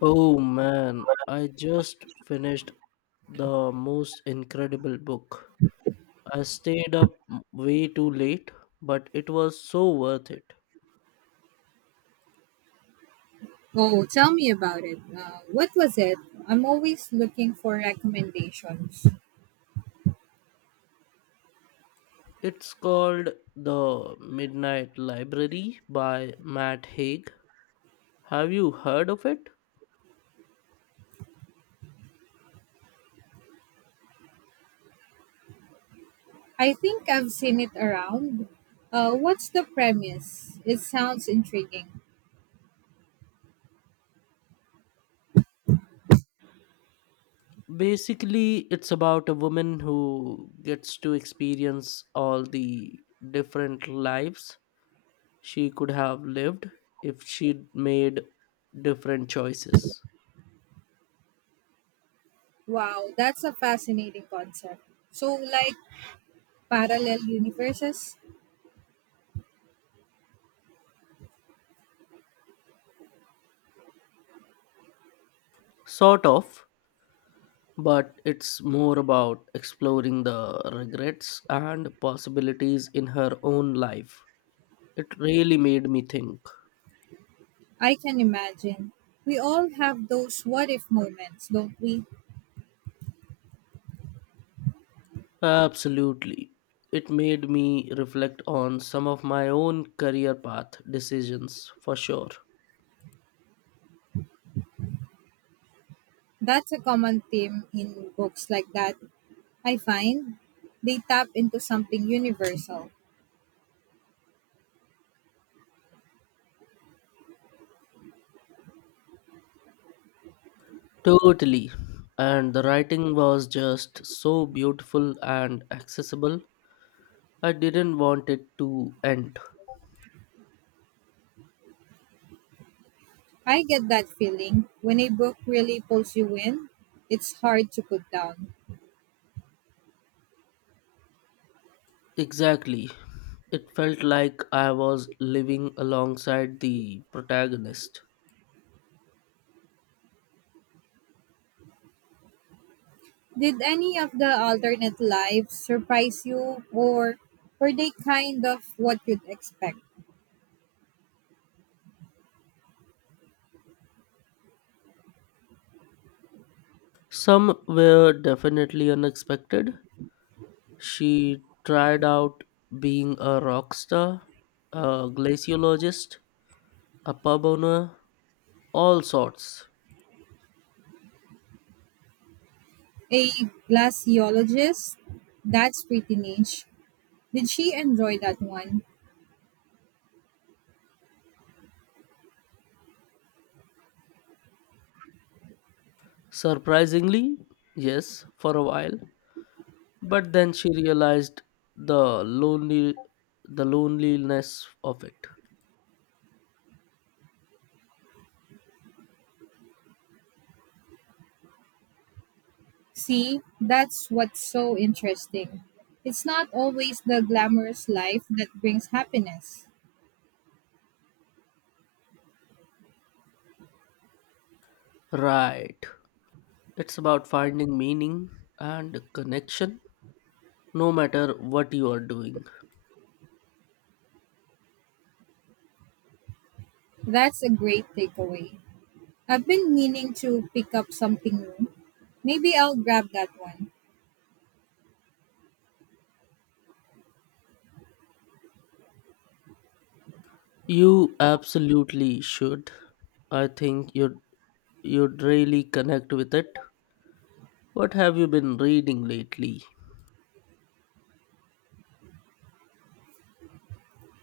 Oh man, I just finished the most incredible book. I stayed up way too late, but it was so worth it. Oh, tell me about it. What was it? I'm always looking for recommendations. It's called The Midnight Library by Matt Haig. Have you heard of it? I think I've seen it around. What's the premise? It sounds intriguing. Basically, it's about a woman who gets to experience all the different lives she could have lived if she'd made different choices. Wow, that's a fascinating concept. So, like parallel universes? Sort of, but it's more about exploring the regrets and possibilities in her own life. It really made me think. I can imagine. We all have those what if moments, don't we? Absolutely. It made me reflect on some of my own career path decisions for sure. That's a common theme in books like that. I find they tap into something universal. Totally. And the writing was just so beautiful and accessible. I didn't want it to end. I get that feeling when a book really pulls you in, it's hard to put down. Exactly. It felt like I was living alongside the protagonist. Did any of the alternate lives surprise you, or were they kind of what you'd expect? Some were definitely unexpected. She tried out being a rock star, a glaciologist, a pub owner, all sorts. A glaciologist? That's pretty niche. Did she enjoy that one? Surprisingly, yes, for a while, but then she realized the lonely the loneliness of it. See, that's what's so interesting. It's not always the glamorous life that brings happiness. Right. It's about finding meaning and connection no matter what you are doing. That's a great takeaway. I've been meaning to pick up something new. Maybe I'll grab that one. You absolutely should. I think you'd really connect with it. What have you been reading lately?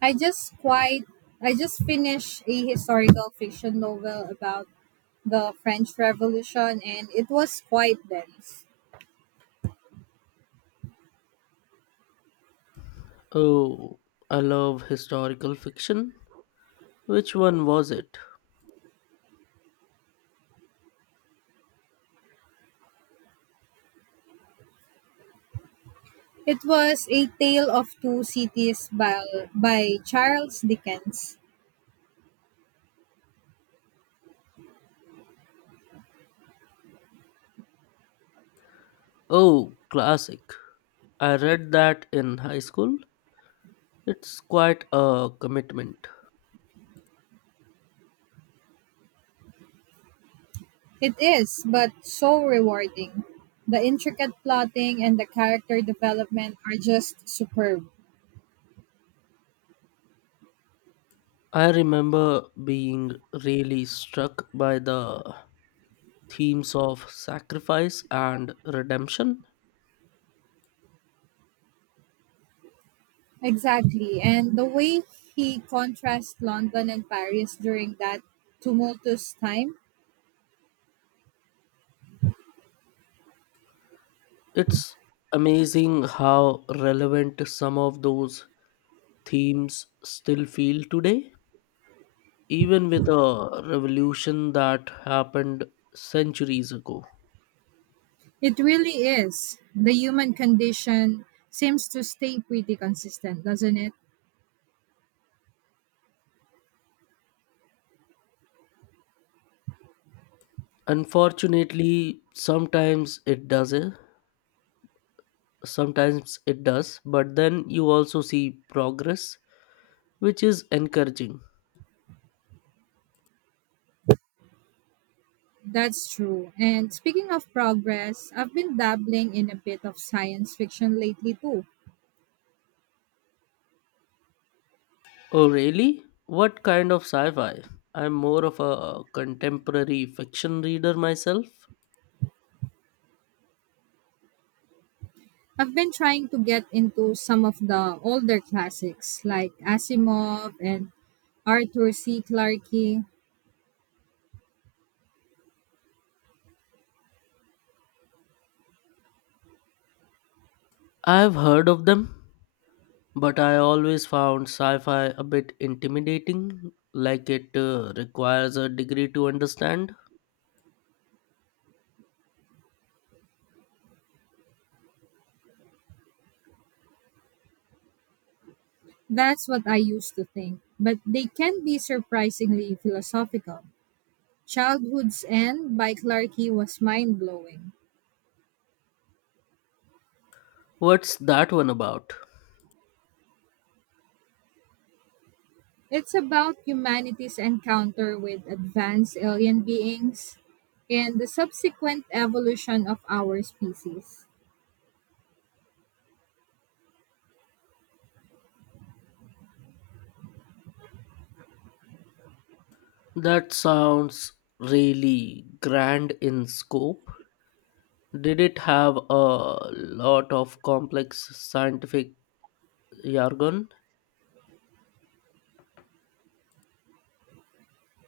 I just quite I just finished a historical fiction novel about the French Revolution, and it was quite dense. Oh, I love historical fiction. Which one was it? It was A Tale of Two Cities by Charles Dickens. Oh, classic. I read that in high school. It's quite a commitment. It is, but so rewarding. The intricate plotting and the character development are just superb. I remember being really struck by the themes of sacrifice and redemption. Exactly. And the way he contrasts London and Paris during that tumultuous time, It's amazing how relevant some of those themes still feel today, even with a revolution that happened centuries ago. it really is. The human condition seems to stay pretty consistent, doesn't it? Unfortunately, sometimes it does, sometimes it does, but then you also see progress, which is encouraging. That's true. And speaking of progress, I've been dabbling in a bit of science fiction lately too. Oh, really? What kind of sci fi? I'm more of a contemporary fiction reader myself. I've been trying to get into some of the older classics like Asimov and Arthur C. Clarke. I've heard of them, but I always found sci fi a bit intimidating, like it requires a degree to understand. That's what I used to think, but they can be surprisingly philosophical. Childhood's End by Clarke was mind blowing. What's that one about? It's about humanity's encounter with advanced alien beings and the subsequent evolution of our species. That sounds really grand in scope. Did it have a lot of complex scientific jargon?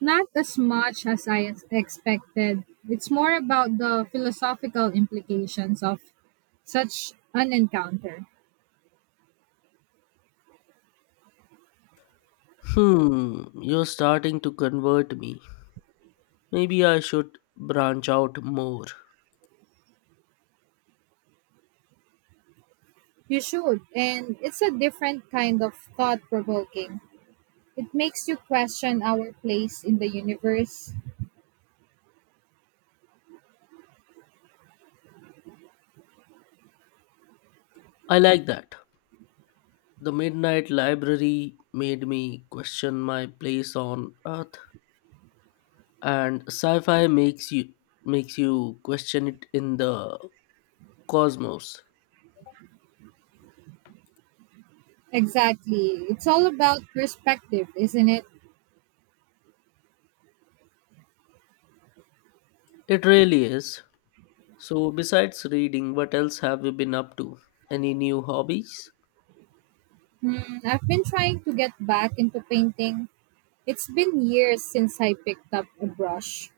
Not as much as expected. It's more about the philosophical implications of such an encounter. Hmm, you're starting to convert me. Maybe I should branch out more. You should, and it's a different kind of thought provoking. It makes you question our place in the universe. I like that. The Midnight Library made me question my place on Earth, and sci-fi makes you question it in the cosmos. Exactly. It's all about perspective, isn't it? It really is. So, besides reading, what else have you been up to? Any new hobbies? Hmm, I've been trying to get back into painting. It's been years since I picked up a brush.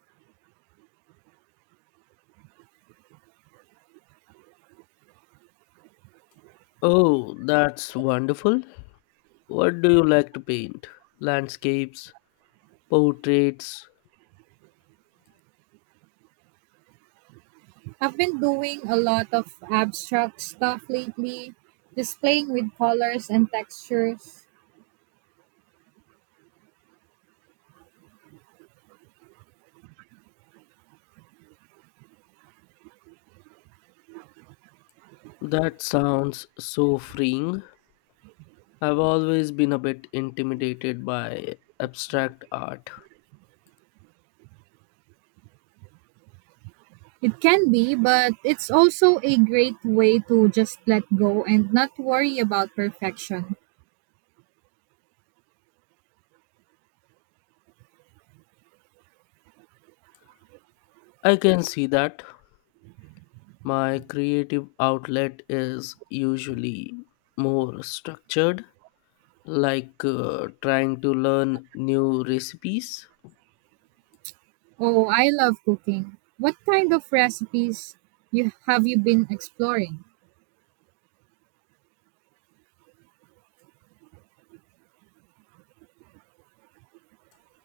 Oh, that's wonderful. What do you like to paint? Landscapes, portraits? I've been doing a lot of abstract stuff lately, just playing with colors and textures. That sounds so freeing. I've always been a bit intimidated by abstract art. It can be, but it's also a great way to just let go and not worry about perfection. I can see that. My creative outlet is usually more structured, like trying to learn new recipes. Oh, I love cooking. What kind of recipes you been exploring?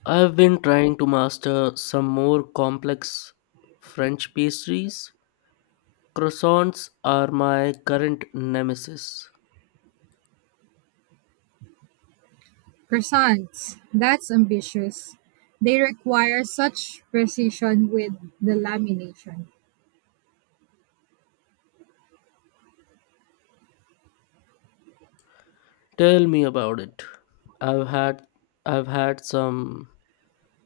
I've been trying to master some more complex French pastries. Croissants are my current nemesis. Croissants. That's ambitious. They require such precision with the lamination. Tell me about it. I've had I've had some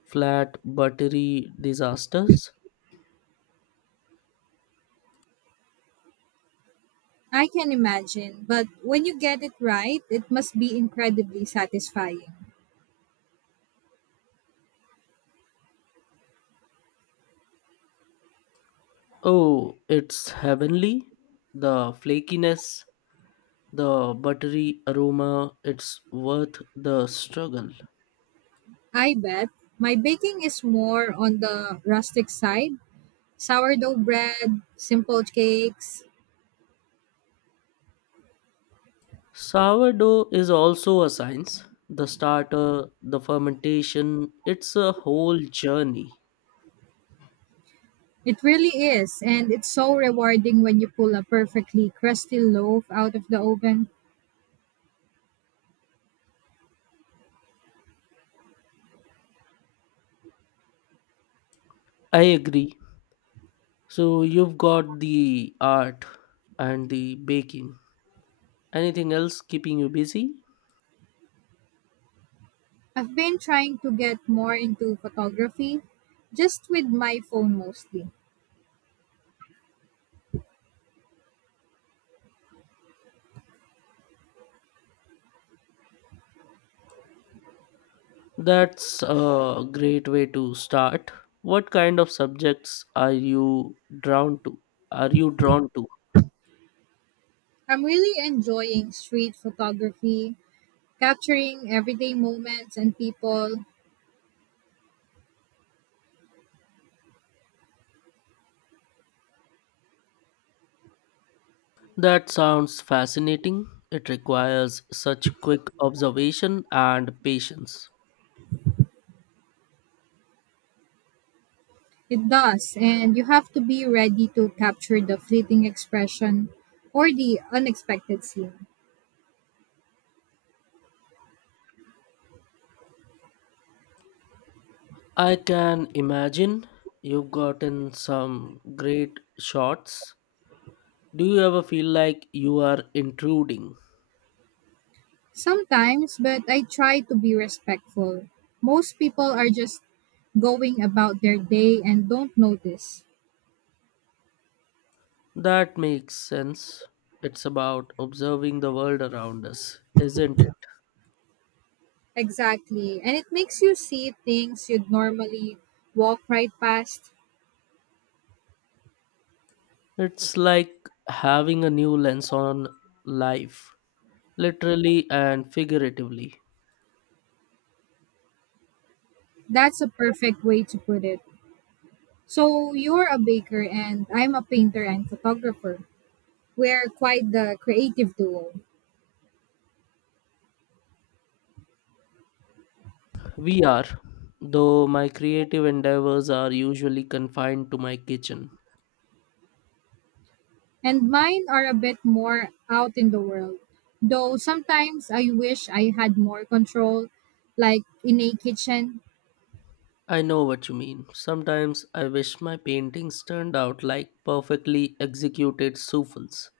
flat buttery disasters. I can imagine, but when you get it right, it must be incredibly satisfying. Oh, it's heavenly. The flakiness, the buttery aroma, it's worth the struggle. I bet my baking is more on the rustic side, sourdough bread, simple cakes. Sourdough is also a science. The starter, the fermentation, it's a whole journey. It really is, and it's so rewarding when you pull a perfectly crusty loaf out of the oven. I agree. So you've got the art and the baking. Anything else keeping you busy? I've been trying to get more into photography, just with my phone mostly. That's a great way to start. What kind of subjects are you drawn to? Are you drawn to? I'm really enjoying street photography, capturing everyday moments and people. That sounds fascinating. It requires such quick observation and patience. It does, and you have to be ready to capture the fleeting expression or the unexpected scene. I can imagine you've gotten some great shots. Do you ever feel like you are intruding? Sometimes, but I try to be respectful. Most people are just going about their day and don't notice. That makes sense. It's about observing the world around us, isn't it? Exactly. And it makes you see things you'd normally walk right past. It's like having a new lens on life, literally and figuratively. That's a perfect way to put it. So, you're a baker and I'm a painter and photographer. We're quite the creative duo. We are, though my creative endeavors are usually confined to my kitchen. And mine are a bit more out in the world. Though sometimes I wish I had more control, like in a kitchen. I know what you mean. Sometimes I wish my paintings turned out like perfectly executed souffles.